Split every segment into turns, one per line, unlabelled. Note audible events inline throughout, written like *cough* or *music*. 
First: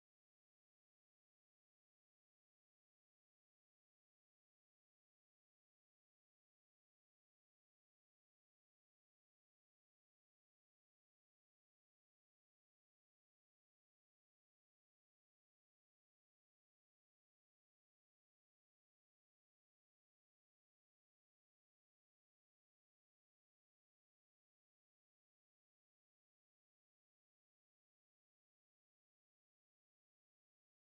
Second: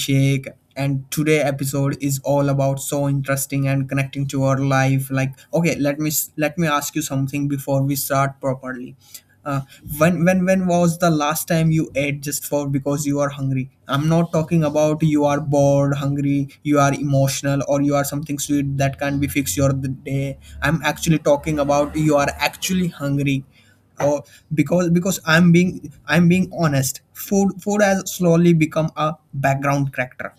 Abhishek. And today episode is all about so interesting and connecting to our life. Like, okay, let me ask you something before we start properly. uh, when was the last time you ate just for because you are hungry? I'm not talking about you are bored hungry, you are emotional, or you are something sweet that can be fixed your the day. I'm actually talking about you are actually hungry. Or because I'm being honest, food has slowly become a background character.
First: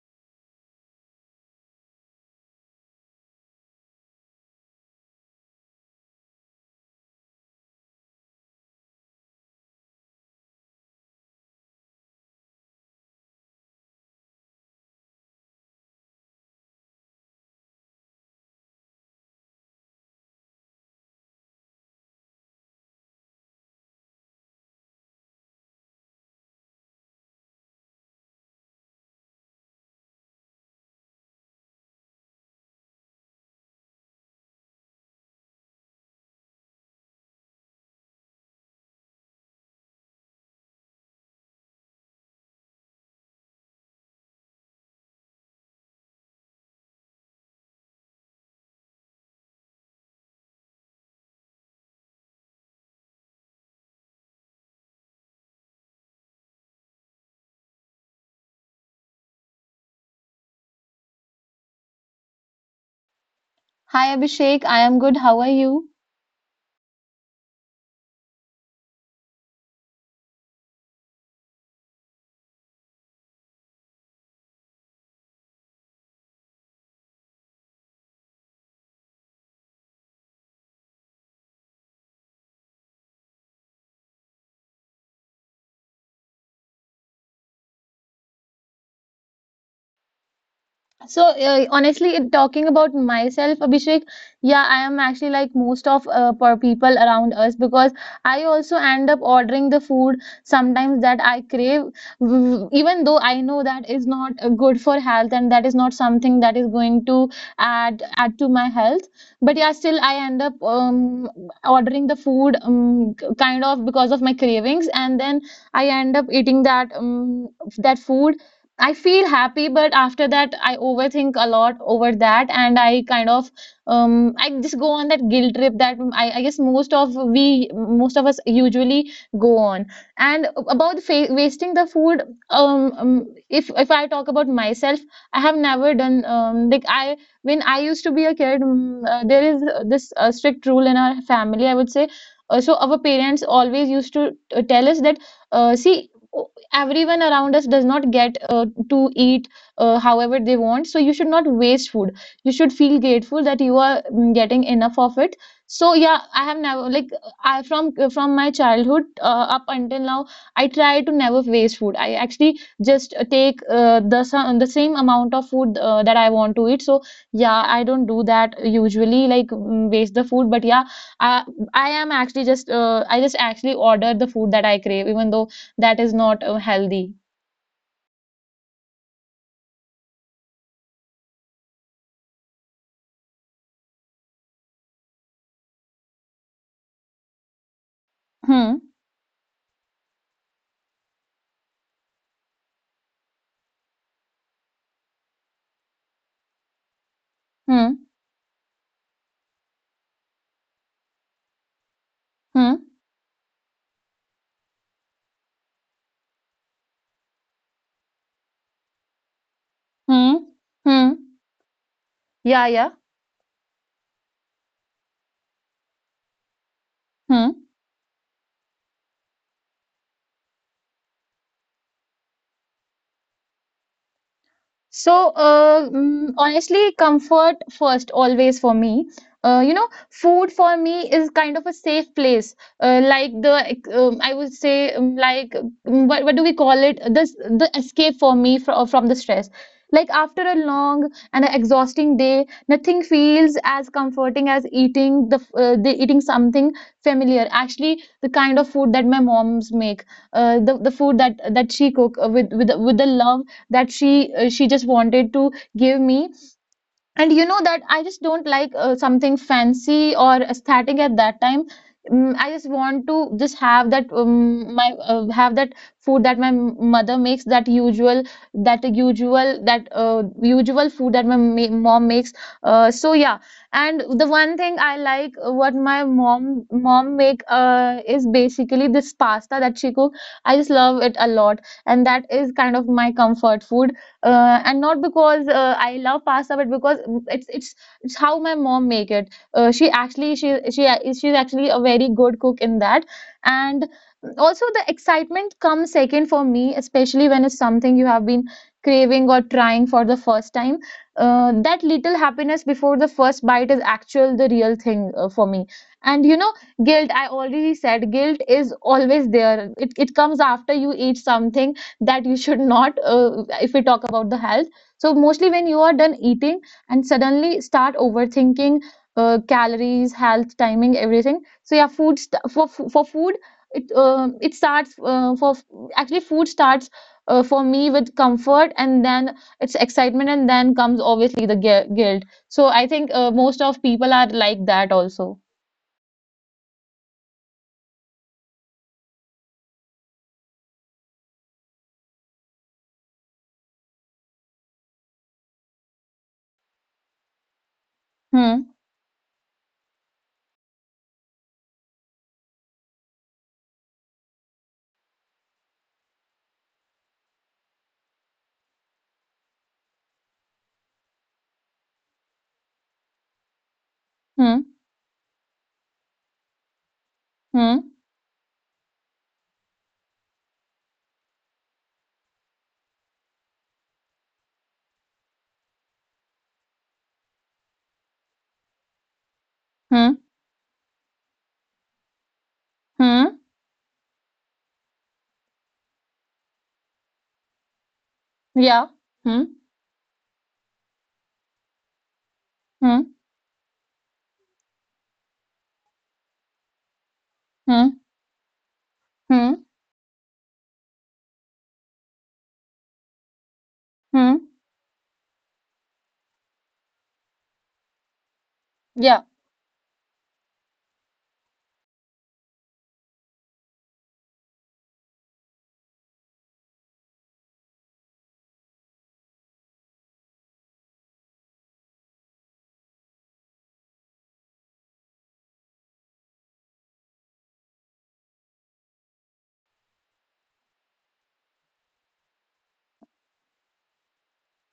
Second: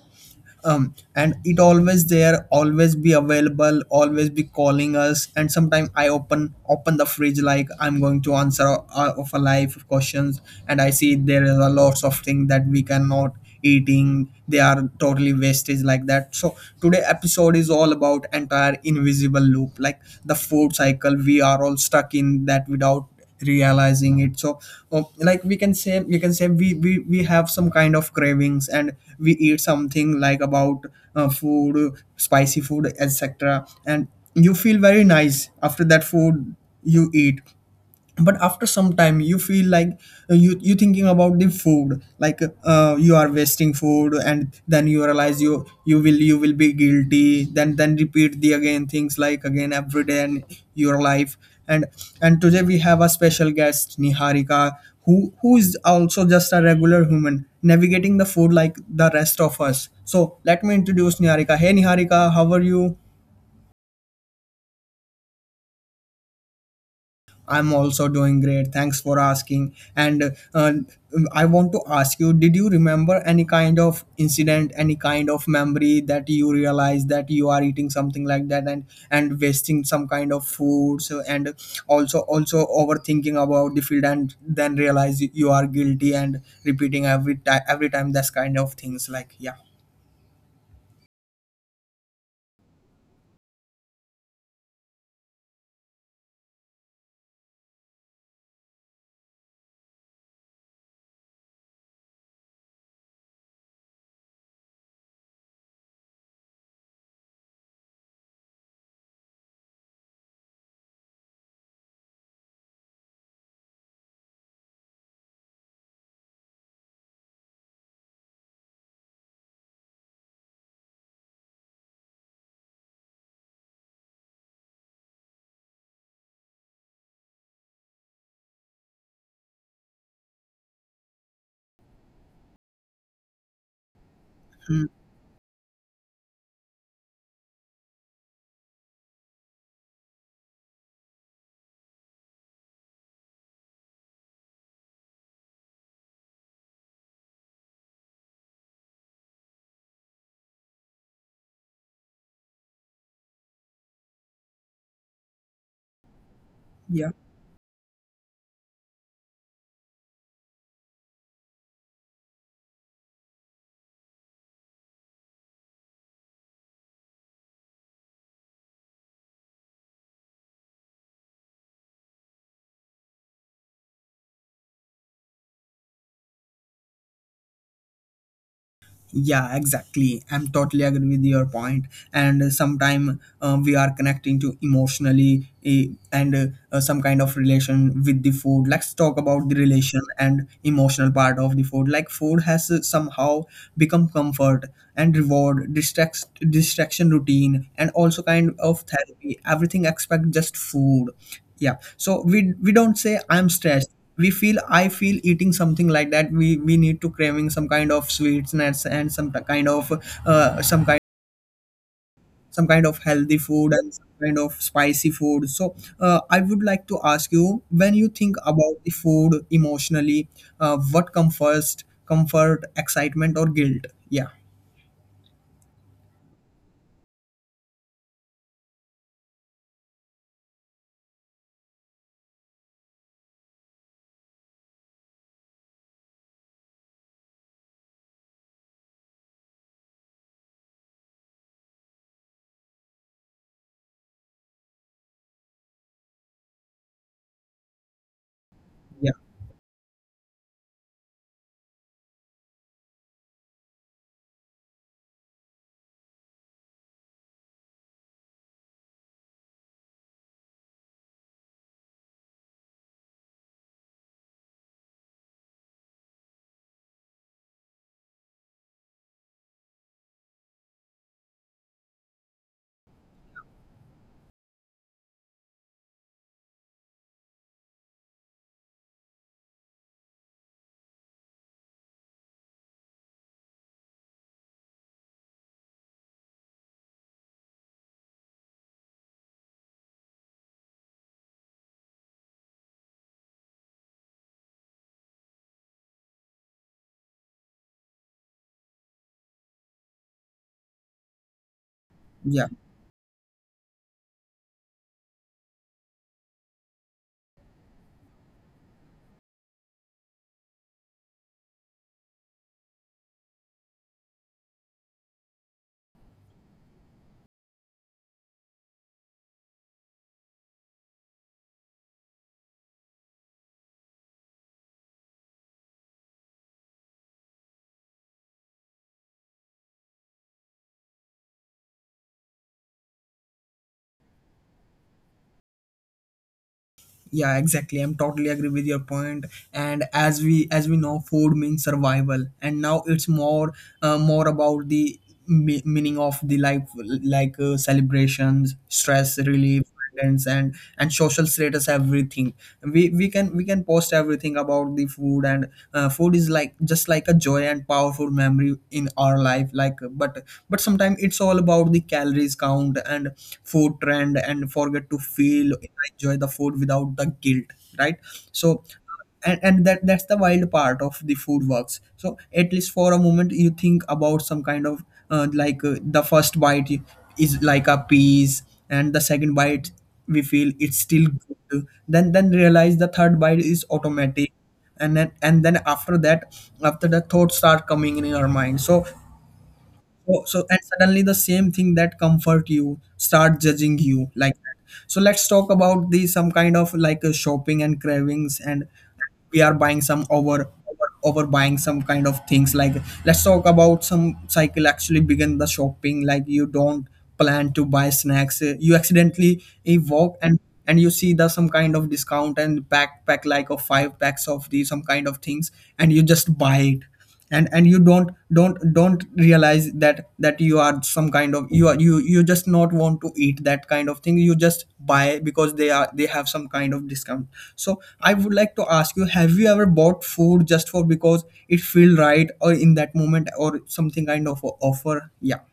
And it always there, always be available, always be calling us. And sometimes I open the fridge like I'm going to answer of a life questions. And I see there is a lots of things that we cannot eating, they are totally wastage like that. So today episode is all about entire invisible loop, like the food cycle we are all stuck in that without realizing it. So oh, like we can say we have some kind of cravings, and we eat something like about food, spicy food, etc. And you feel very nice after that food you eat. But after some time you feel like you thinking about the food, like you are wasting food, and then you realize you will be guilty. Then repeat the again things like again every day in your life. and and today we have a special guest, Niharika, who is also just a regular human navigating the food like the rest of us. So let me introduce Niharika. Hey Niharika, how are you?
Hi Abhishek, I am good. How are you?
I'm also doing great. Thanks for asking. And I want to ask you, did you remember any kind of incident, any kind of memory that you realize that you are eating something like that, and wasting some kind of food? So, and also overthinking about the field, and then realize you are guilty and repeating every time, that's kind of things, like, yeah.
So, honestly, talking about myself, Abhishek, yeah, I am actually like most of per people around us because I also end up ordering the food sometimes that I crave, even though I know that is not good for health, and that is not something that is going to add to my health. But yeah, still I end up ordering the food, kind of because of my cravings, and then I end up eating that food. I feel happy, but after that, I overthink a lot over that, and I kind of, I just go on that guilt trip that I guess, most of us usually go on. And about wasting the food, if I talk about
Mm,
myself, I have never done, like, I when I used to be a kid, there is this strict rule in our family, I would say. So our parents always used to, tell us that, see, everyone around us does not get, to eat, however they want, so you should not waste food. You should feel grateful that you are, getting enough of it. So yeah, I have
yeah.
never, like, I, from my childhood, up until now, I try to never waste food. I actually just take, the the same amount of food, that I want to eat. So yeah, I don't do that usually, like, waste the food. But yeah, i I am actually just, I just actually order the food that I crave even though that is not, healthy.
Yeah, exactly. I'm totally agree with your point. And sometime we are connecting to emotionally, and some kind of relation with the food. Let's
Hmm,
talk about the relation and emotional part of the food. Like food has somehow become comfort and reward, distraction routine, and also
hmm,
kind of therapy. Everything expect just food. Yeah. So we don't
hmm,
say I'm stressed, we feel, I feel eating something like that. We need to craving some kind of sweets, nuts, and kind of
hmm,
some kind,
hmm.
some kind
Yeah,
of
yeah.
healthy food and some kind of spicy food. So I would like to ask you, when
Hmm.
you think about the food emotionally, what comes first, comfort, excitement, or guilt? Yeah,
So, honestly, comfort first, always for me. Food for me is kind of a safe place. Like the, I would say, like, what do we call it? This the escape for me from the stress. Like after a long and a exhausting day, nothing feels as comforting as eating the, f- the eating something familiar. Actually, the kind of
yeah,
food that my moms make, the food that she cook, with the love that she just wanted to give me, and you know that I just don't like, something fancy or aesthetic at that time. I just want to just have that food that my mother makes, that usual that usual that usual food that my mom makes, so yeah. And the one thing I like, what my mom make, is basically this pasta that she cook. I just love it a lot, and that is kind of my comfort food. And not because, I love pasta, but because, it's how my mom make it. She's actually a very good cook in that, and also the excitement comes second for me, especially when it's something you have been craving or trying for the first time. That little
yeah,
happiness before the first bite is actual the real thing, for me. And, you know, guilt. I already said guilt is always there. It comes after you eat something that you should not, if we talk about the health. So mostly when you are done eating and suddenly start overthinking, calories, health, timing, everything. So yeah, food, for food, it starts, for actually, food starts, for me with comfort, and then it's excitement, and then comes obviously the guilt. So I think, most of people are like that also.
yeah, exactly. I'm totally agree with your point. And as we know, food means survival, and now it's more more about the meaning of the life. Like celebrations,
Hmm.
stress relief, friends, and social status, everything. We can post everything about the food. And food is like just like a joy and powerful memory in our life, like. But sometimes it's all about the calories count and understand food trend and forget to feel,
Hmm.
enjoy the food without the guilt, right? So
Hmm.
and that that's the wild part of the food works. So at least for a moment you think about some kind of like the first bite is like a piece, and the second bite we feel it's
Hmm.
still good. Then realize the third bite is
Hmm.
automatic. And then and then after that, after, the thoughts start coming in our mind. So
Yeah.
so,
Hmm.
so, and suddenly the same thing that comfort you start judging
Hmm.
you like that. So let's talk about the some kind of like a shopping and cravings.
Hmm.
And we are buying some
Hmm.
over buying some kind of things, like, let's talk about some cycle actually
Hmm.
begin the shopping. Like, you don't plan to buy snacks, you accidentally
Yeah.
walk and you see the some kind of discount, and pack like of five packs of these some kind of things, and you just buy it. And you don't realize that that you are some kind of, you are, you just not want to eat that kind of thing. You just buy because they are, they have some kind of discount. So I would like to ask you, have you ever bought food just for because it feel right or in that moment or something kind of offer? Yeah,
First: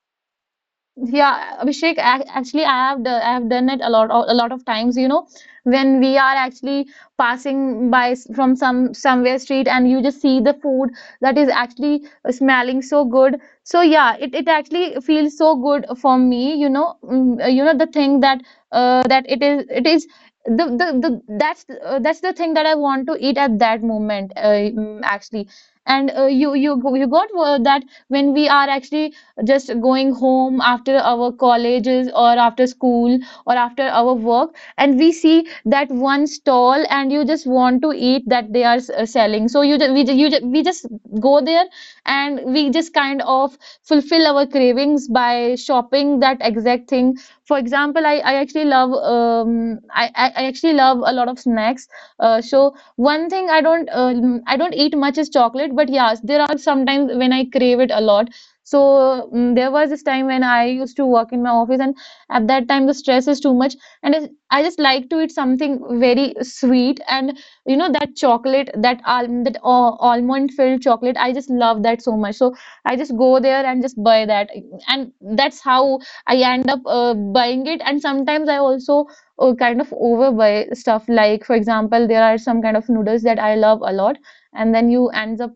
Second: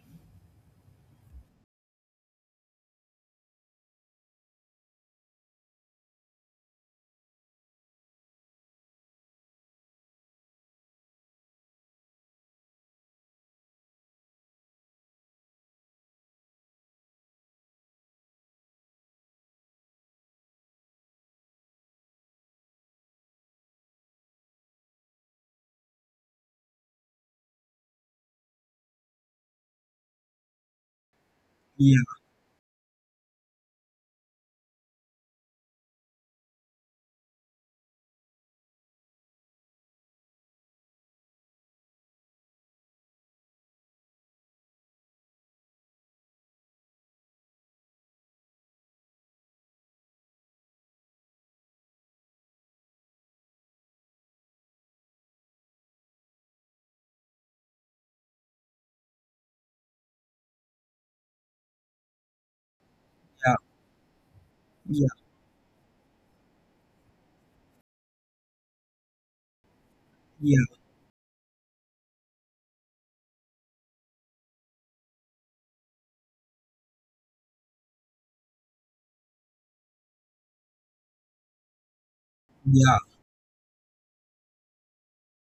Yeah, Abhishek, actually, I have done it a lot of times, you know, when we are actually passing by, from somewhere street, and you just see the food that is actually smelling so good. So yeah, it actually feels so good for me, you know, you know the thing that, that it is the that's the thing that I want to eat at that moment, actually. And you got, that when we are actually just going home after our
yeah,
colleges or after school or after our work, and we see that one stall, and you just want to eat that they are, selling. So you ju- we, ju- you ju- we just go there, and we just kind of fulfill our cravings by shopping that exact thing. For example, I actually love, I actually love a lot of snacks. So one thing I don't eat much is chocolate, but yes, there are sometimes when I crave it a lot. So, there was this time when I used to work in my office, and at that time the stress is too
yeah,
much, and I just like
yeah,
to eat something very sweet. And you know that chocolate, that almond
yeah,
filled chocolate, I just love that so much, so I just go there and just buy that. And that's how I end up, buying it. And sometimes I also, kind of overbuy stuff, like for example, there are some kind of
yeah,
noodles that I love a lot, and then you ends up,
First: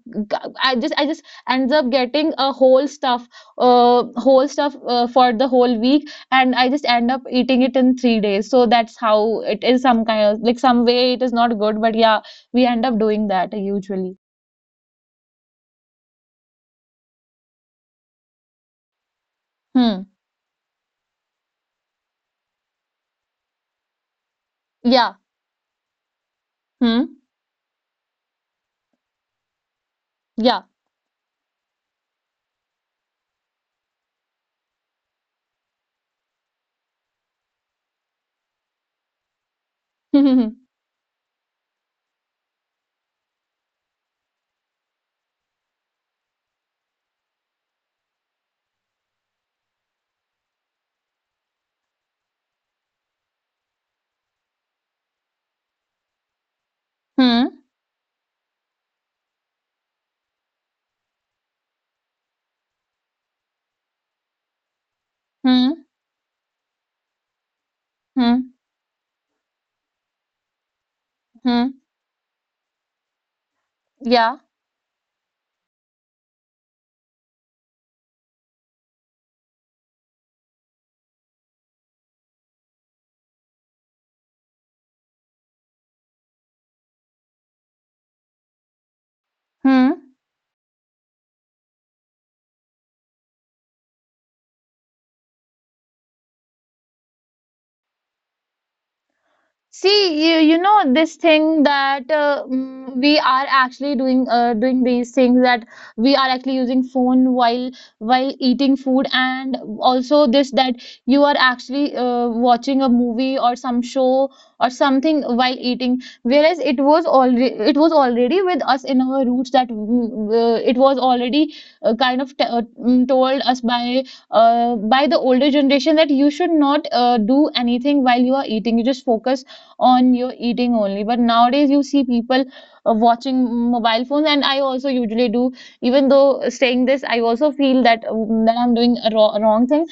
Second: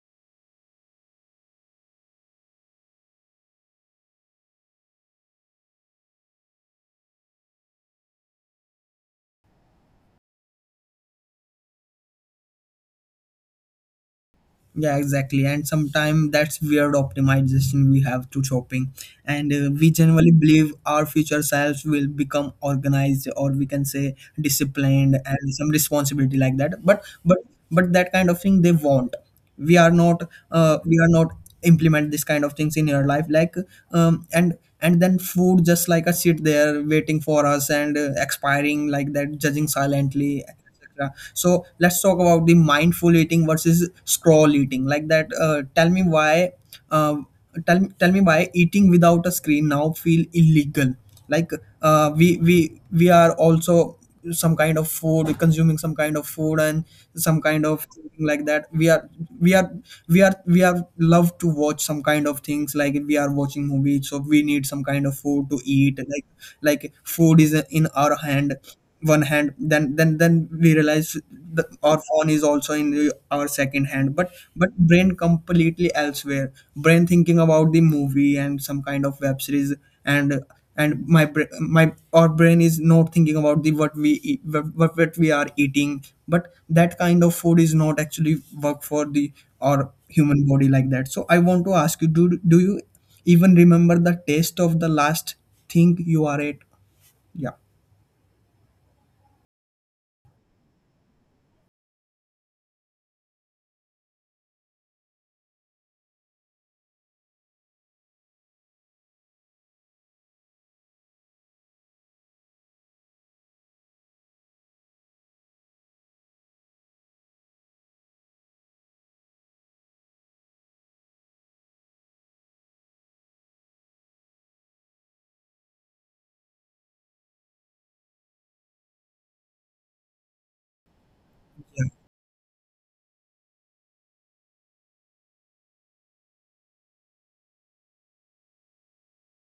I just ends up getting a whole stuff, for the whole week, and I just end up eating it in 3 days. So that's how it is, some kind of like, some way it is not good, but yeah, we end up doing that usually.
yeah. exactly. And sometimes that's weird optimization we have to shopping. And we
Hmm.
generally believe our future selves will become organized, or we can say
Yeah.
disciplined and some responsibility like that.
Hmm.
But that kind of thing they want. We are not
Yeah.
we are not implement this kind of things in your life like. And then food just like a sit there waiting for us, and expiring like that, judging
*laughs* Hmm.
silently, etc. So let's talk about the mindful eating versus scroll eating. Like that, tell me why. Um, tell me why eating without a screen now feel illegal. Like we are also some kind of food, consuming some kind of food, and
Hmm.
some kind of thing like that. We are we are we are we are love to watch some kind of things, like we are watching movies, so we need some kind of food
Hmm.
to eat, like food is in our
Hmm.
hand, one hand. Then we realize
Hmm.
the, our phone is also in the, our second
Yeah.
hand. But brain completely elsewhere, brain thinking about the movie and some kind of web series. and and my, our brain is not thinking about the what we eat, what we are eating. But that kind of food is not actually work for the
Hmm.
our human body like that. So I want to ask you, do you even remember the taste of the last thing you are at? Yeah,
See, you know this thing that, we are actually doing, doing these things, that we are actually using phone while eating food, and also this, that you are actually, watching a movie or some show or something while eating. Whereas it was already with us in our roots, that, it was already, told us by, by the older generation, that you should not, do anything while you are eating. You just focus on your eating only. But nowadays, you see people, watching mobile phones, and I also usually do. Even though, saying this, I also feel that, I'm doing a wrong thing.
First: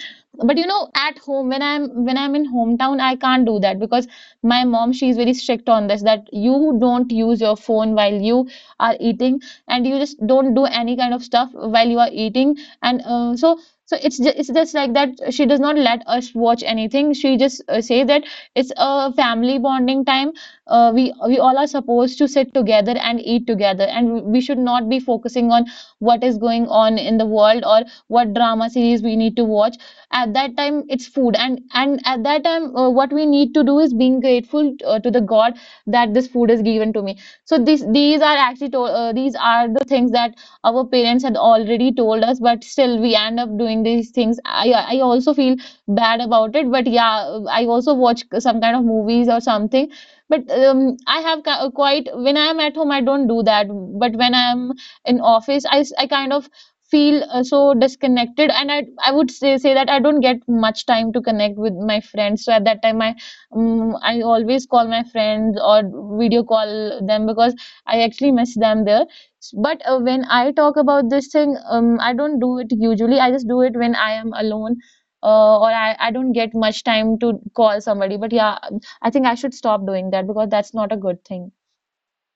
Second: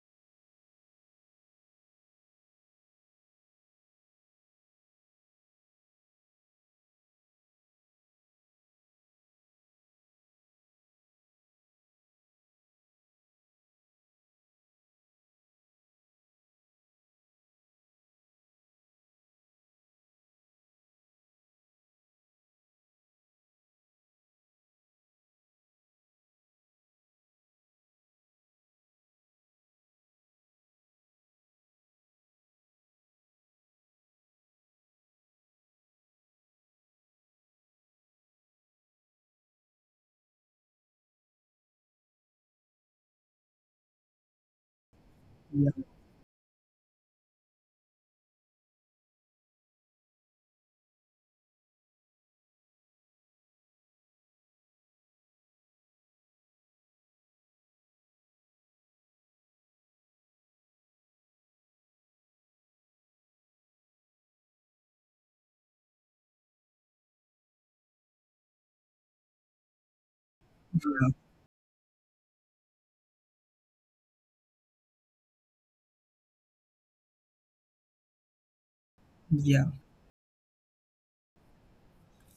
But you know, at home when I'm in hometown, I can't do that because my mom, she's very strict on this, that you don't use your phone while you are eating, and you just don't do any kind of stuff while you are eating. And so it's just like that. She does not let us watch anything. She just, say that it's a family bonding time. We all are supposed to sit together and eat together, and we should not be focusing on what is going on in the world or what drama series we need to watch. At that time, it's food. And at that time, what we need to do is being grateful, to the God, that this food is given to me. So these are the things that our parents had already told us, but still we end up doing these things. I also feel bad about it, but yeah, I also watch some kind of movies or something. But, quite, when I am at home, I don't do that. But when I am in office, I kind of feel, so disconnected, and I would say that I don't get much time to connect with my friends, so at that time, I always call my friends or video call them because I actually miss them there. But when I talk
yeah.
about this thing, I don't do it usually. I just do it when I am alone, or I don't get much time to call somebody. But yeah, I think I should
Yeah,
stop doing that because that's not a good thing.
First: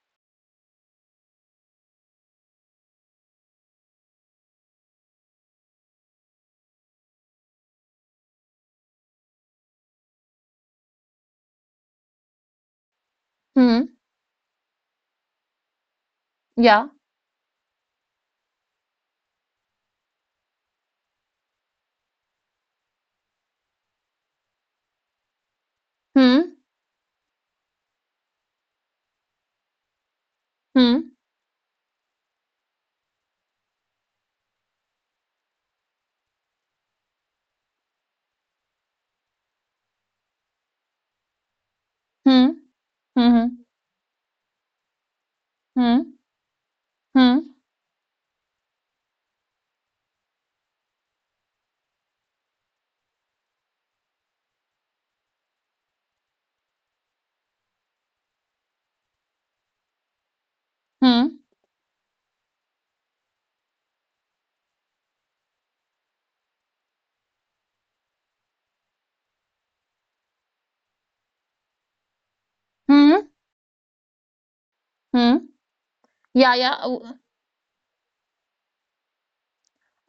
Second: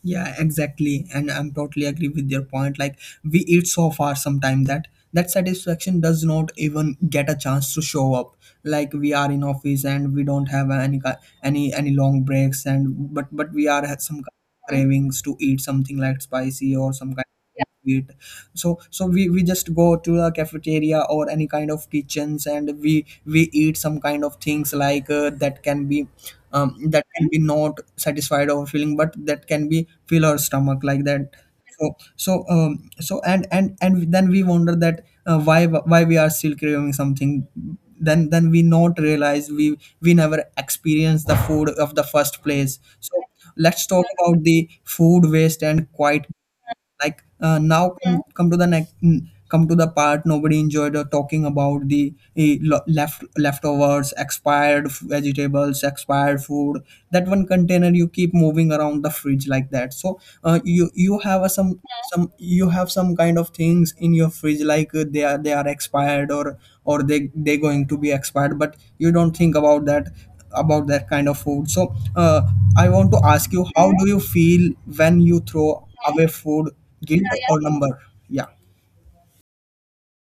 yeah, exactly. And I'm totally agree with your point. Like we eat so far sometime that that satisfaction does not even get a chance to show up. Like we are in office and we don't have any long breaks. And but we are
Hmm.
had some kind of cravings to eat something like spicy
Yeah.
or some kind of. Yeah. So so we just go to the cafeteria or any kind of kitchens, and we eat some kind of things like
Hmm.
that can be not satisfied or feeling, but that can be fill our stomach like
Hmm.
that. So so, um, so and then we wonder that why we are still craving something. Then we not realize we never experience the food of the first
Hmm.
place. So
Hmm.
let's talk about the food waste and
Hmm.
quite. Like
Hmm.
now. Yeah. Come to the next, mm, come to the part nobody enjoyed, talking about the left leftovers, expired vegetables, expired food, that one container you keep moving around the fridge like that. So you you have a,
Hmm.
some you have some kind of things in your fridge like they are, they are expired, or or they going to be expired, but you don't think about that, about that kind of food. So I want to
Hmm.
ask you, how do you feel when you
Hmm.
throw away
Yeah.
food, guilt
Yeah.
or number? Yeah,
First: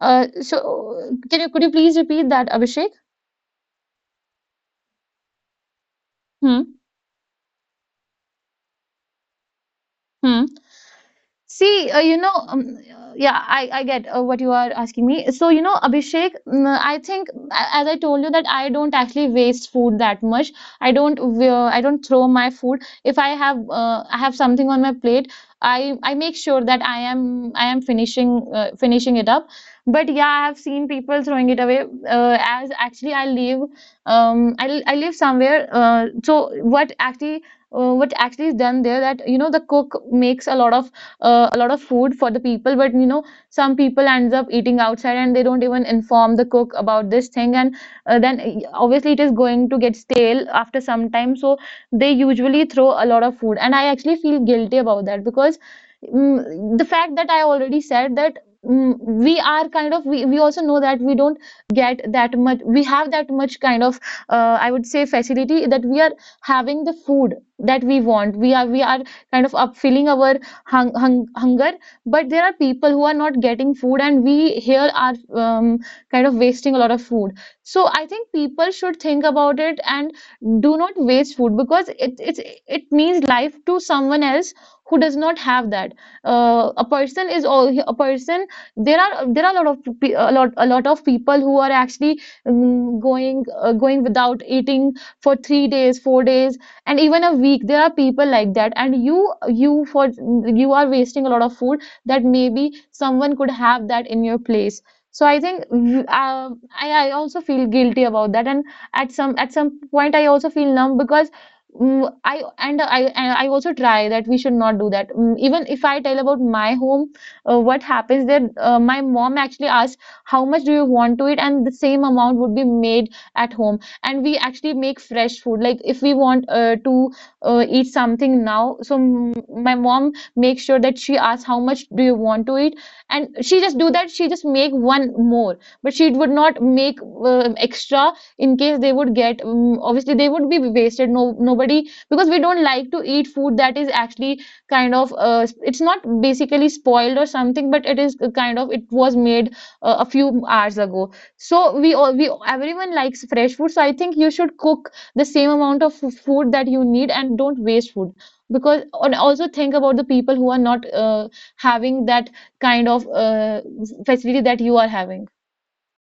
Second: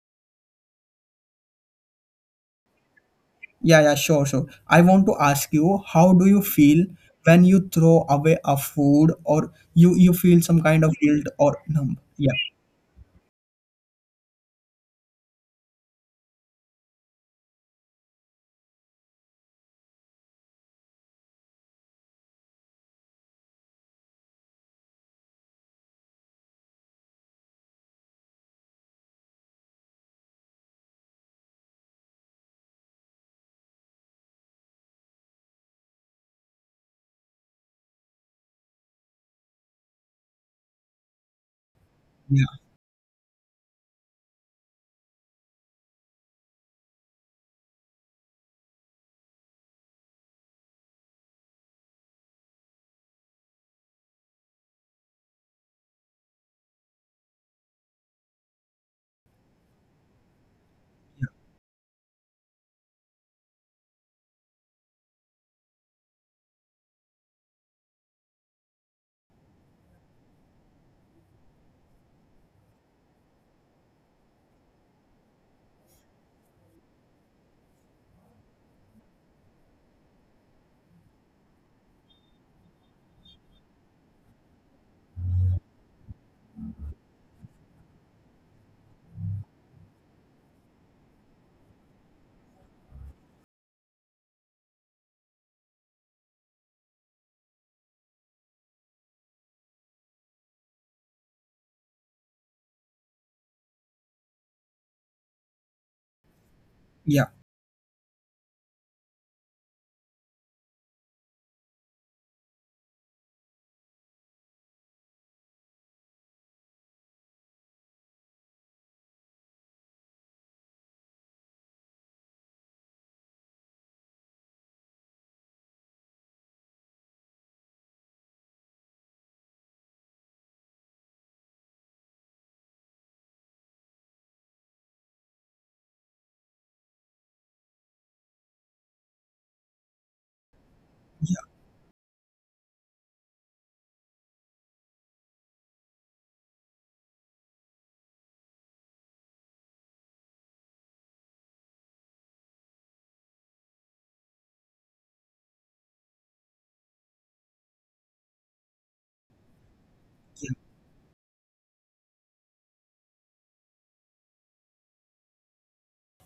So, can you could you please repeat that, Abhishek?
yeah, yeah, sure, sure. I want to ask you, how do you
Hmm.
feel when you throw away a food, or you feel
Hmm.
some kind of guilt or
See,
numb?
you know,
Yeah,
yeah, I get, what you are asking me. So, you know, Abhishek, I think, as I told you, that I don't actually waste food that much. I don't throw my food. If I have something on my plate, I make sure that I am finishing it up. But yeah, I have seen people throwing it away. As actually, I live somewhere. So what actually is done there, that you know the cook makes a lot of food for the
yeah,
people, but you know some people ends up eating outside and they don't even inform the cook about this thing. And then obviously it is going to get stale after some time, so they usually throw a lot of food, and I actually feel guilty about that. Because the fact that I already said that, we are kind of, we also know that we don't get that much. We have that much kind of, I would say, facility that we are having the food that we want. We are we are kind of up filling our hunger, but there are people who are not getting food, and we here are kind of wasting a lot of food. So I think people should think about it and do not waste food, because it means life to someone else who does not have that. A person is all a person. There are a lot of a lot of people who are actually going going without eating for 3 days, 4 days, and even a week. There are people like that, and you are wasting a lot of food that maybe someone could have that in your place. So I think, I
yeah.
also feel guilty about that. And at some point I also feel numb, because I also try that we should not do that. Even if I tell about my home, what happens there? My mom actually asks, "How much do you want to eat?" And the same amount would be made at home. And we actually make fresh food. Like if we want to eat something now, so my mom makes sure that she asks how much do you want to eat. And she just do that. She just make one more, but she would not make extra, in case they would get, obviously they would be wasted. No nobody, because we don't like to eat food that is actually kind of, it's not basically spoiled or something, but it is kind of, it was made a few hours ago. So we all, we everyone likes fresh food. So I think you should cook the same amount of food that you need, and don't waste food. Because and also think about the people who are not having that kind of facility that you are having.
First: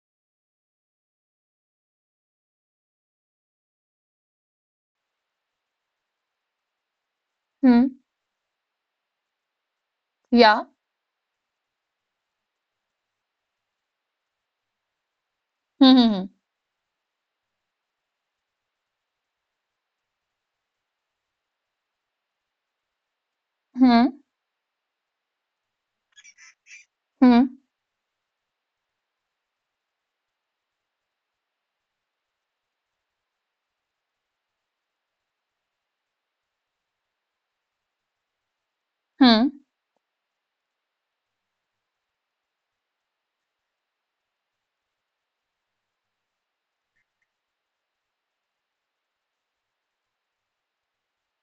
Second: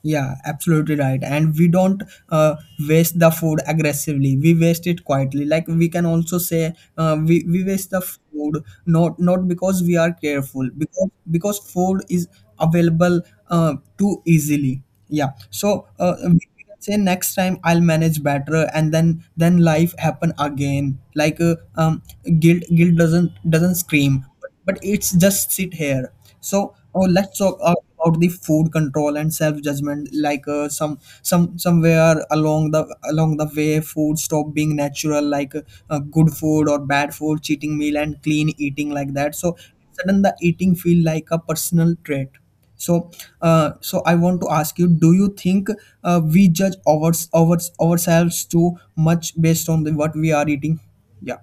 Yeah, absolutely right. And we don't uh, waste the food aggressively. We waste it quietly. Like we can also say, we waste
Hmm.
the food not not because we are
Yeah.
careful, because food is available too easily. Yeah. So
Hmm. Hmm.
we can say next time I'll manage better, and then life happen again. Guilt doesn't
Hmm.
scream but it's just sit here so oh, let's talk
Hmm.
about the food control and self judgment like uh, somewhere along the way food stop being natural like good food or bad food cheating meal and clean eating like that
Hmm. Hmm?
so sudden the eating feel like a personal trait so so I want to ask you, do you think we judge our ourselves too much based on the, what we are eating? Yeah,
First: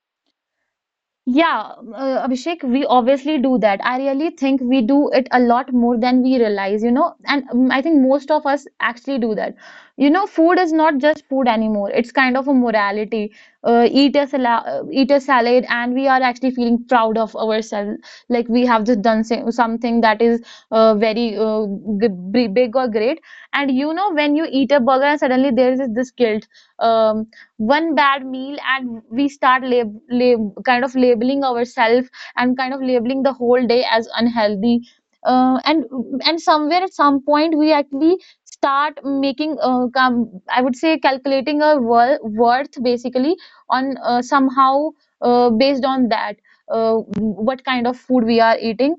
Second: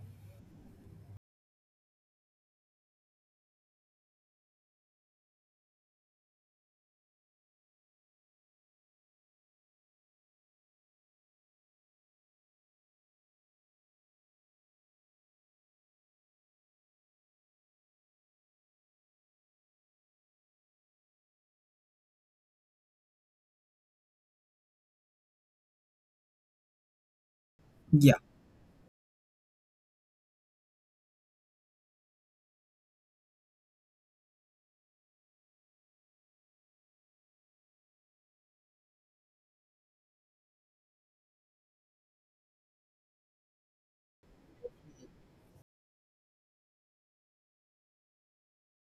Yeah, Abhishek, we obviously do that. I really think we do it a lot more than we realize, you know, and I think most of us actually do that. You know, food is not just food anymore. It's kind of a morality. Eat a salad, eat a salad, and we are actually feeling proud of ourselves, like we have just done something that is very, big or great. And you know, when you eat a burger, and suddenly there is this guilt. Um, One
yeah,
bad meal and we start kind of labeling ourselves, and kind of labeling the whole day as unhealthy, uh, and and somewhere at some point we actually start making, I would say, calculating our worth, basically, on, somehow based on that, uh, what kind of food we are eating.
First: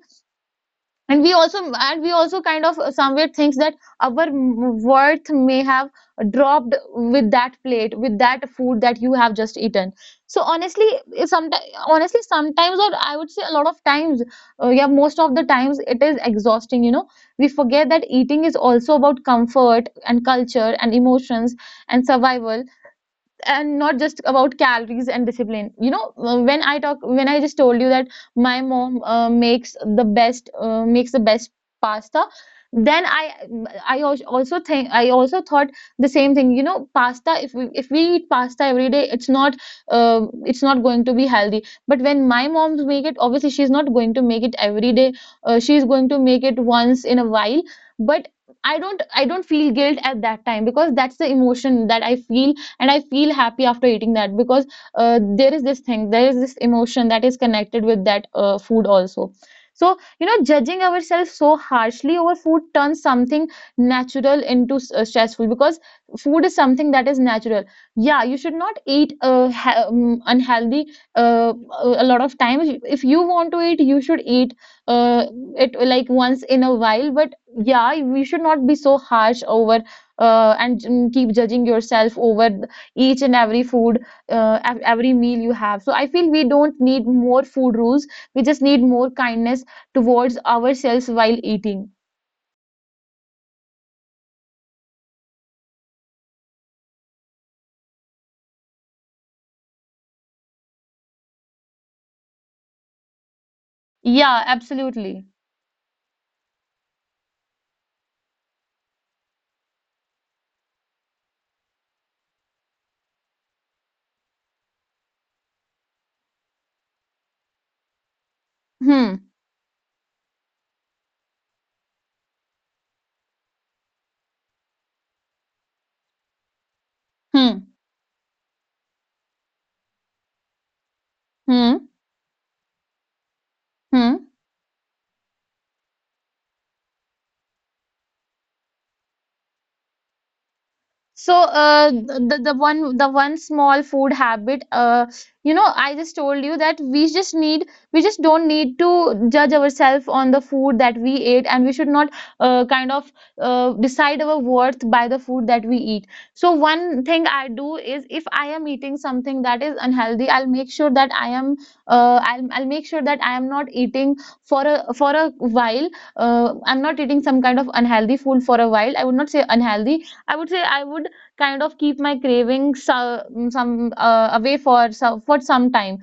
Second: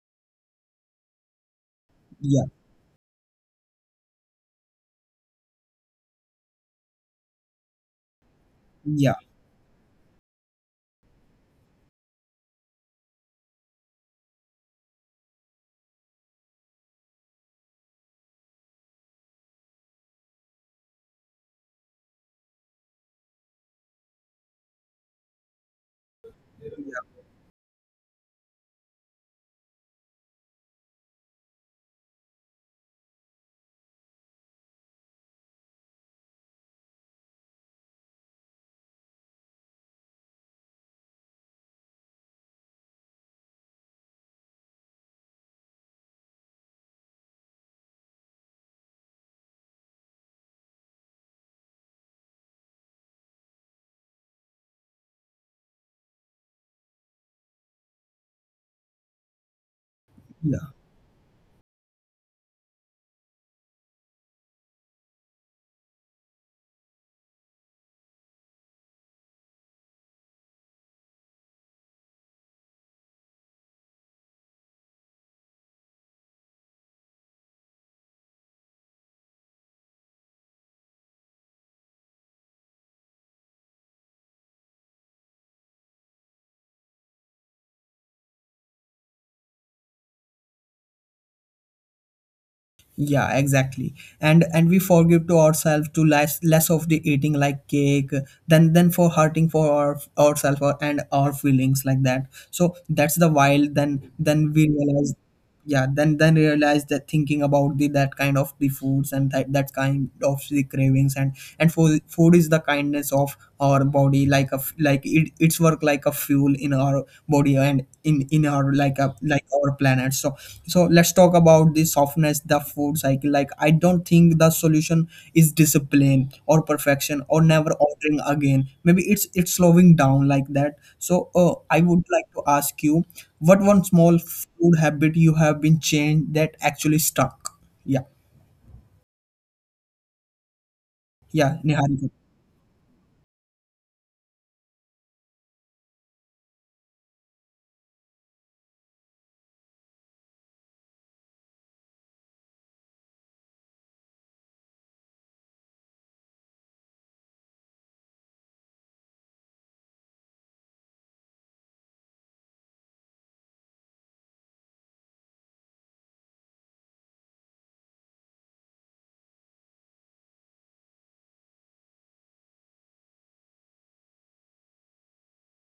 And we also,
yeah,
kind of somewhere thinks that our worth may have dropped with that plate, with that food that you
yeah,
have just eaten. So honestly sometimes, or I would say a lot of times, yeah, most of the times it is exhausting, you know. We forget that eating is also about comfort and culture and emotions and survival, and not just about calories and discipline, you know. When I just told you that my mom makes the best pasta, then I also thought the same thing. You know, pasta, if we eat pasta every day, it's not, uh, it's not going to be healthy. But when my mom's make it, obviously she's not going to make it every day. She's going to make it once in a while. But I don't feel guilt at that time, because that's the emotion that I feel, and I feel happy after eating that. Because there is this emotion that is connected with that food also. So you know,
yeah,
judging ourselves so harshly over food turns something natural into stressful, because food is something that is natural. Yeah, you should not eat, unhealthy, uh, a lot of times. If you want to eat, you should eat uh, it like once in a while. But yeah, we should not be so harsh over, and keep judging yourself over each and every food, every meal you have. So I feel we don't need more food rules, we just need more kindness towards ourselves while eating.
yeah, exactly. And we forgive to ourselves to less less of the eating like cake than for hurting for our, ourselves or, and our feelings like that. So that's the wild,
Yeah,
then we realize.
absolutely.
Yeah, then realize that thinking about the that kind of the foods and that, that kind of the cravings and food food is the kindness of our body like a like it's work like a fuel in our body and in our like
Hmm.
a like our planet. So so let's talk about the softness the food cycle. Like I don't think the solution is discipline or perfection or
Hmm.
never ordering again, maybe it's slowing down like that. So
Hmm.
I would like to ask you, what one
Hmm.
small food habit you have been changed that actually stuck? Yeah,
So,
yeah, Niharika.
the one small food habit, you know, I just told you that we just don't need to judge ourselves on the food that we ate, and we should not kind of decide our worth by the food that we eat. So one thing I do is, if I am eating something that is unhealthy, I'll make sure that I am not eating for a while. I'm not eating some kind of unhealthy food for a while. I would not say unhealthy, I would say I would kind of keep my cravings, so, some away for some time.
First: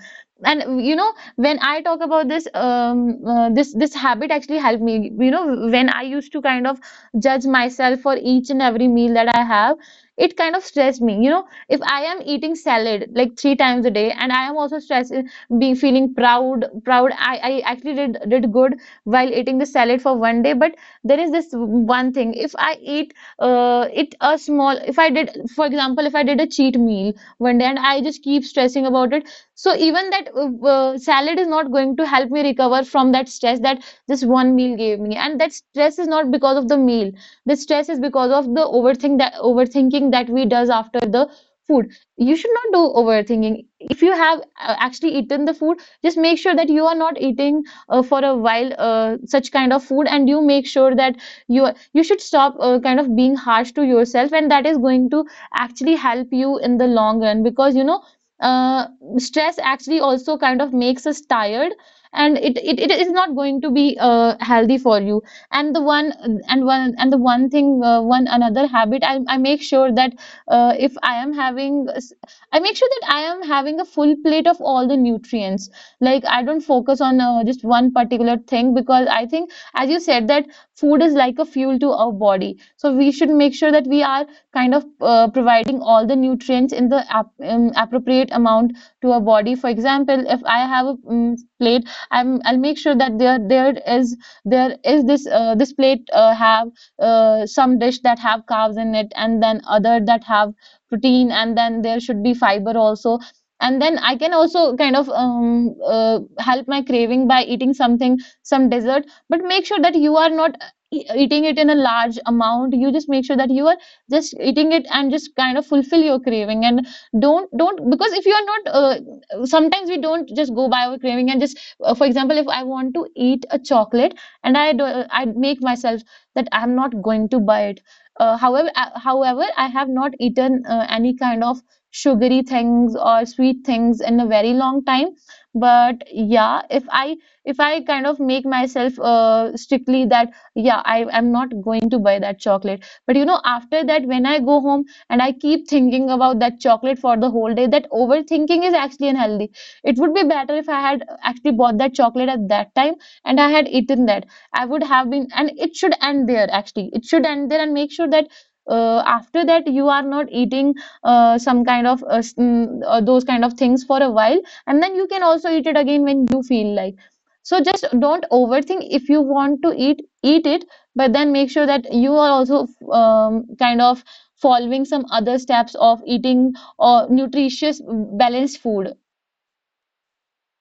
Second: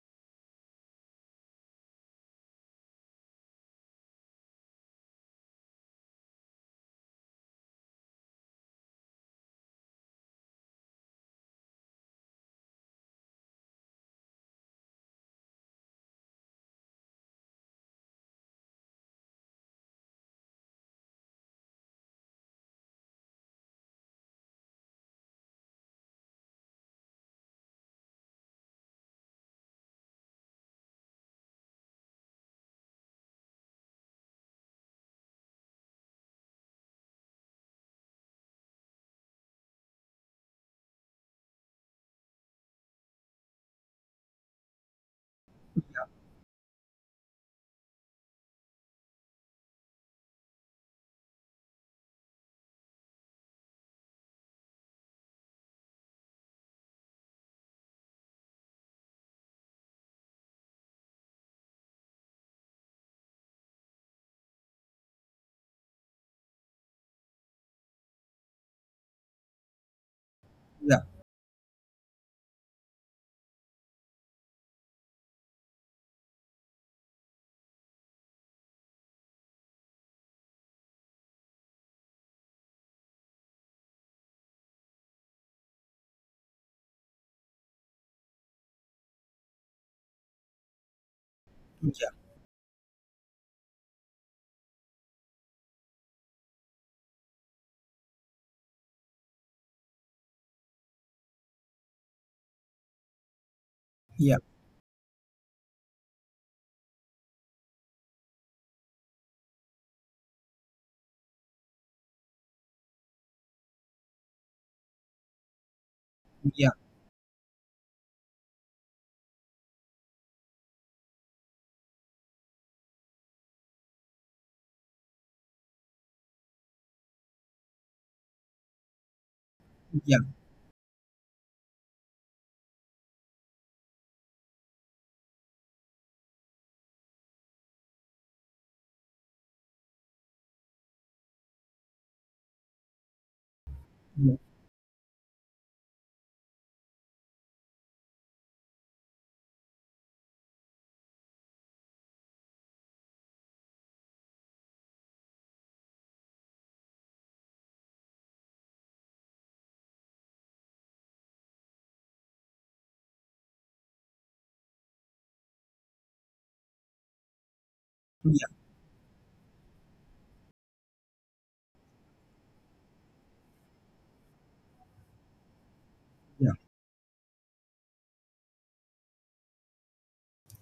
And you know, when I talk about this, this habit actually helped me. You know, when I used to kind of judge myself for each and every meal that I have, it kind of stressed me. You know, if I am eating salad like three times a day, and I am also stressed, being feeling proud. I actually did good while eating the salad for one day, but there is this one thing if I eat, it a small if I did for example, if I did a cheat meal one day and I just keep stressing about it, so even that, salad is not going to help me recover from that stress that this one meal gave me. And that stress is not because of the meal. The stress is because of the overthink that overthinking that we does after the food. You should not do overthinking. If you have actually eaten the food, just make sure that you are not eating for a while such kind of food, and you make sure that you you should stop, kind of being harsh to yourself, and that is going to actually help you in the long run, because you know, uh, stress actually also kind of makes us tired, and it is not going to be healthy for you. And the one thing, one another habit, I make sure that, if
Yeah,
I am having I make sure that I am having a full plate of all the nutrients. Like I don't focus on just one particular thing, because I think, as you said, that food is like a fuel to our body. So we should make sure that we are kind of providing all the nutrients in the appropriate amount to our body. For example, if I have a plate,
yeah,
I'll make sure that there is, this plate have some dish that have carbs in it, and then other that have protein, and then there should be fiber also. And then I
yeah,
can
yeah,
also kind of help my craving by eating something, some dessert. But make sure that you are not eating it in a large amount. You just make sure that you are just eating it and just kind of fulfill your craving,
yeah,
and don't, because if you are not sometimes we don't just go by our craving and just for example, if I want to eat a chocolate and I do, I make myself that I am not going to buy it. However, however I have not
yeah,
eaten any kind of sugary things or sweet things in a very long time. But yeah, if I, if I kind of make myself strictly that, yeah, I'm not going to buy that chocolate. But you know, after that, when I go home and I keep thinking about that chocolate for the whole day, that overthinking is actually unhealthy. It would be better if I had actually bought that chocolate at that time and I had eaten that. I would have been, and it should end there. Actually, it should end there, and make sure that after that you are not eating some kind of s- mm, those kind of things for a while, and then you can also eat it again when you feel like. So just don't
yeah,
overthink. If you want to eat, eat it. But then make sure that you are also kind of following some other steps of
yeah,
eating or nutritious balanced food.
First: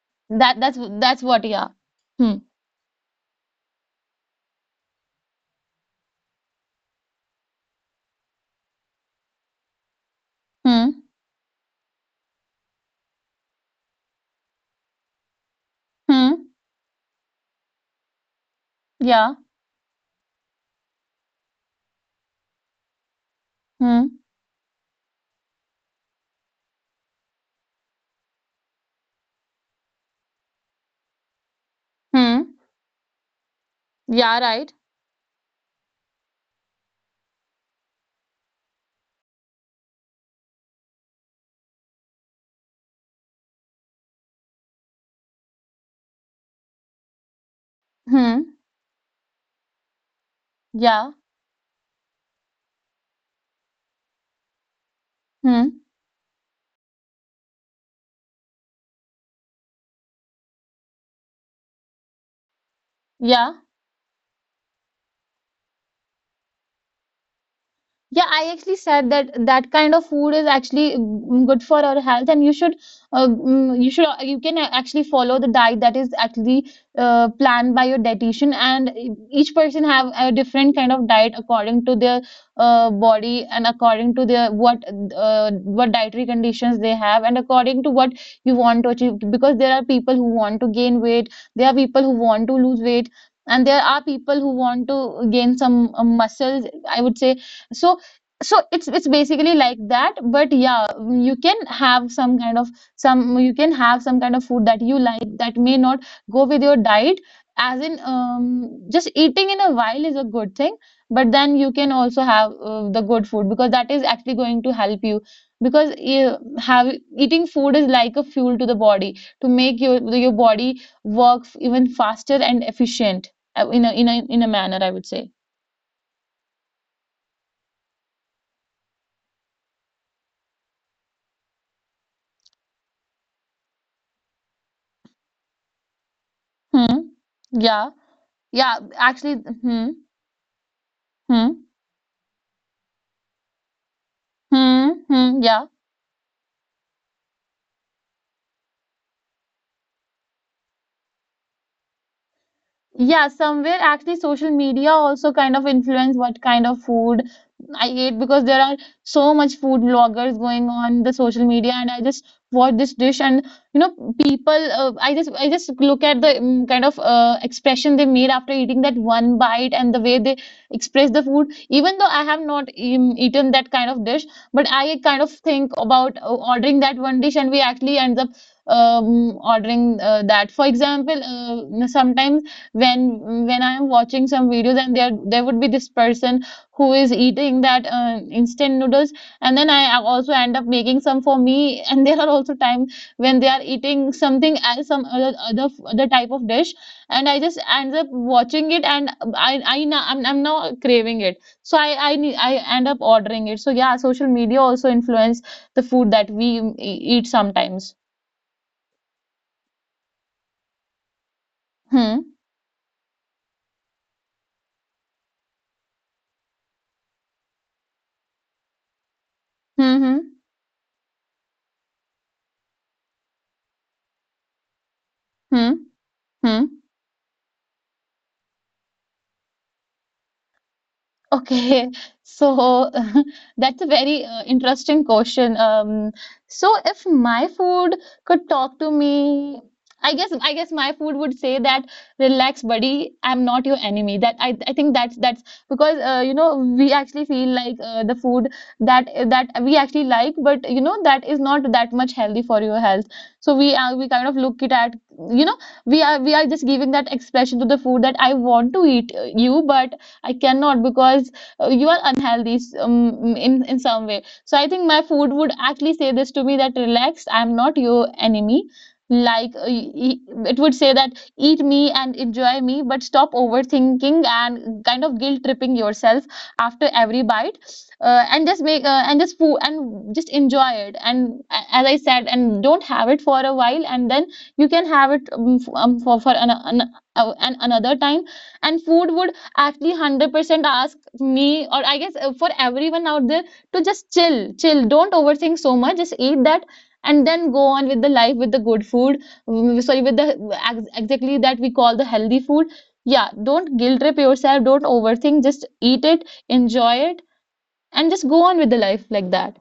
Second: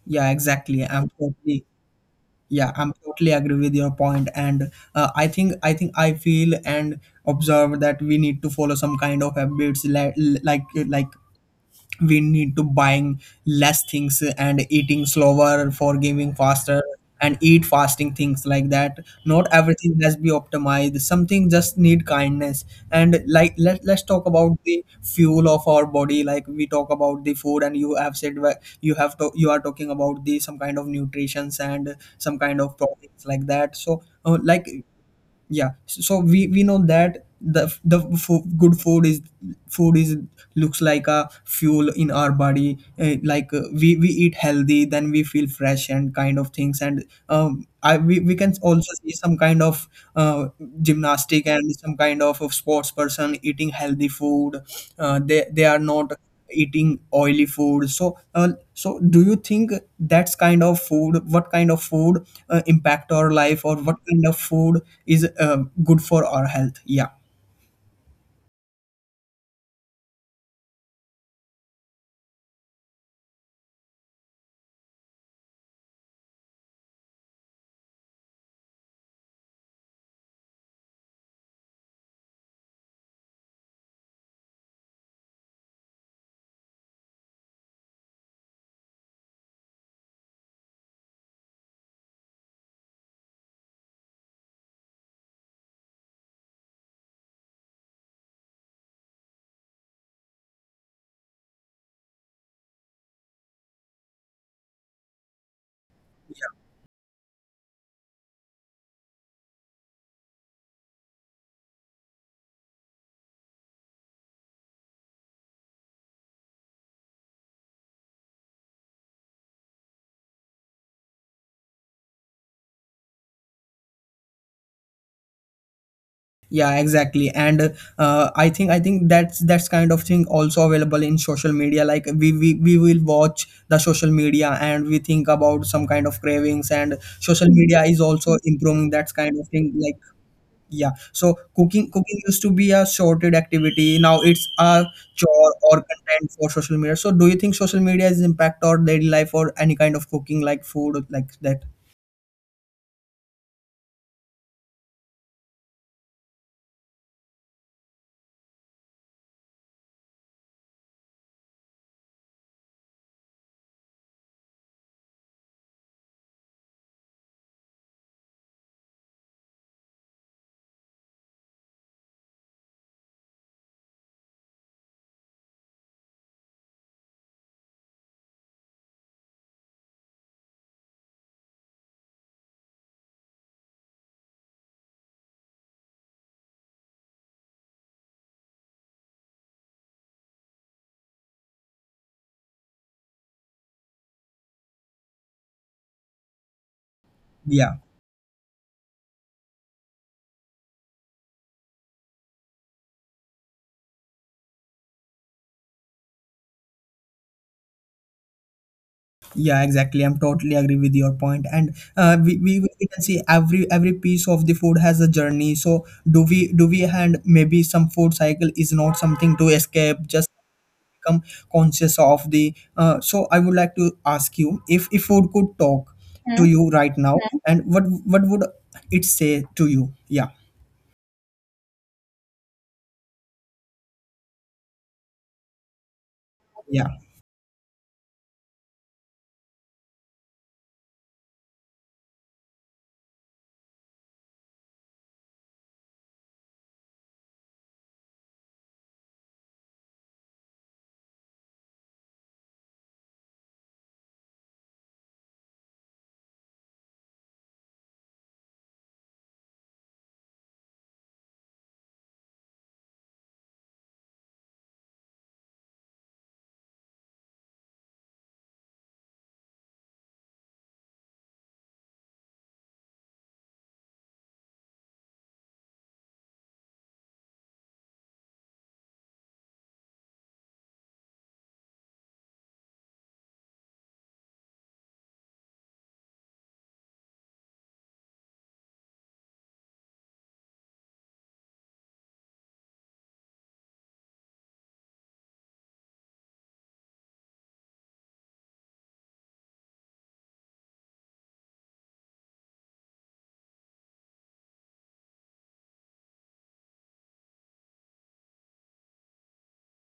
yeah,
that that's
exactly. i'm
that's what,
totally
yeah. Hmm.
Yeah, I'm totally agree with your point. And uh, I think I feel and observe that we need to follow some kind of habits like
Hmm.
like we need to buying less things and eating slower forgiving
Hmm.
faster and eat fasting things like that.
Yeah.
Not everything has be optimized, something just need kindness. And like let's
Hmm.
talk about the fuel of our body. Like we talk about the food and you have said you have to you are talking about the some kind of nutritions and some
Hmm.
kind of proteins like that. So
Yeah,
like
right.
yeah, so so we know that the good food is looks like a fuel in our body. We eat healthy then we feel fresh and kind of things. And um, we can
Hmm.
also see some kind of uh,
Yeah.
gymnastic and some kind of sports person eating healthy food. They are
Hmm.
not eating oily food. So so do you think that's kind of food, what kind of food impact our life or what
Yeah.
kind of food is good for our health? Yeah.
Yeah, I actually said that that kind of food is actually good for our health, and you should, you can actually follow the diet that is actually planned by your dietitian. And e, each person have a different kind of diet according to their body, and according to their what, what dietary conditions they have, and according to what you want to achieve. Because there are people who want to gain weight, there are people who want to lose weight, and there are people who want to gain some muscles, I would say. So, so it's basically like that. But yeah, you can have some kind of, some you can have some kind of food that you like that may not go with your diet, as in, just eating in a while is a good thing. But then you can also have the good food, because that is actually going to help you, because you have, eating food is like a fuel to the body to make your body work even faster and efficient, in a manner, I would say.
Yeah, exactly. And uh, I think that's kind of thing also available in social media. Like we will watch the social media and we think about some kind of cravings and
Hmm.
social media is
Yeah.
also improving
Yeah,
that kind of
actually.
thing, like,
Hmm.
yeah. So cooking
Hmm.
cooking used to be a sorted activity. Now it's a
Hmm.
chore
Hmm.
or
Yeah.
content for social media. So do you think social media is impact or daily life or any kind of cooking like food like that?
Yeah, somewhere actually social media also kind of influence what kind of food I eat, because there are so much food bloggers going on the social media, and I just watch this dish. And you know people, I just look at the kind of expression they made after eating that one bite, and the way they express the food, even though I have not eaten that kind of dish, but I kind of think about ordering that one dish, and we actually end up ordering that. For example, sometimes when when I am watching some videos, and there would be this person who is eating that instant noodles, and then I also end up making some for me *laughs* and there are also time when they are eating something else, some other type of dish, and I
Yeah,
just end up watching it, and I'm now craving it, so I end up ordering it. So yeah, social media also influence the food that we eat sometimes.
yeah, exactly. I'm totally agree with your point. And
Hmm.
we can see every piece of the food has a journey. So do we and maybe some food cycle is not something to escape,
Hmm.
just
Hmm.
become conscious of the. I would like to ask you, if food could talk
Hmm.
to, Hmm, you
Hmm.
right now, Hmm, and what would it say to you? Yeah,
Okay, *laughs* so *laughs* that's a very interesting question.
yeah,
So if my food could talk to me, I guess my food would say that, relax, buddy. I'm not your enemy. That I think that's because you know, we actually feel like the food that we actually like, but you know that is not that much healthy for your health. So we, we kind of look it at, you know, we are just giving that expression to the food that I want to eat, you, but I cannot because you are unhealthy, in some way. So I think my food would actually say this to me, that relax, I'm not your enemy. Like, it would say that, eat me and enjoy me, but stop overthinking and kind of guilt tripping yourself after every bite. And just make and just food and just enjoy it, and, as I said, and don't have it for a while, and then you can have it, for an another time. And food would actually 100% ask me, or I guess for everyone out there, to just chill, don't overthink so much, just eat that, and then go on with the life, with the good food. Sorry, with the, exactly, that we call the healthy food. Yeah, don't guilt trip yourself, don't overthink, just eat it, enjoy it, and just go on with the life like that.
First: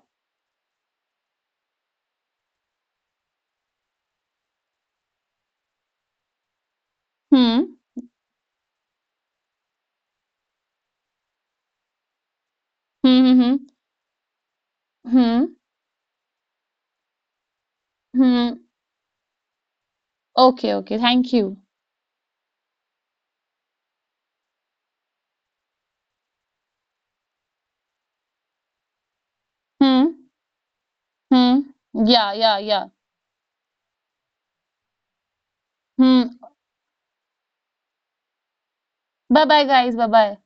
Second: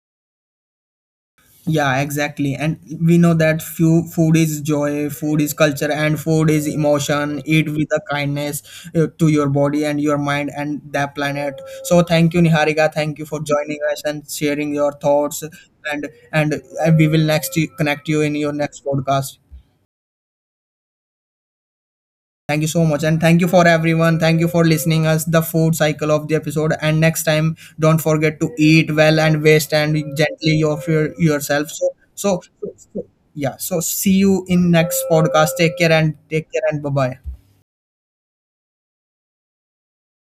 yeah, exactly. And we know that few food is joy, food is culture and food is emotion.
Hmm.
Eat with a kindness to your body and your mind and the planet. So thank you, Niharika,
Hmm.
thank you
Hmm.
for joining us and sharing your
Hmm.
thoughts. And and we will next
Hmm.
connect you in
Hmm.
your next podcast.
Okay, okay, thank you.
Thank you so much, and thank you for everyone. Thank you for listening us the food cycle of the episode. And next time, don't forget to eat well and waste and
Hmm.
gently of your
Hmm.
yourself. So,
Yeah,
so
yeah,
so
yeah.
so- yeah. So see you in next podcast.
Hmm.
Take care and bye bye.
Bye bye, guys, bye bye.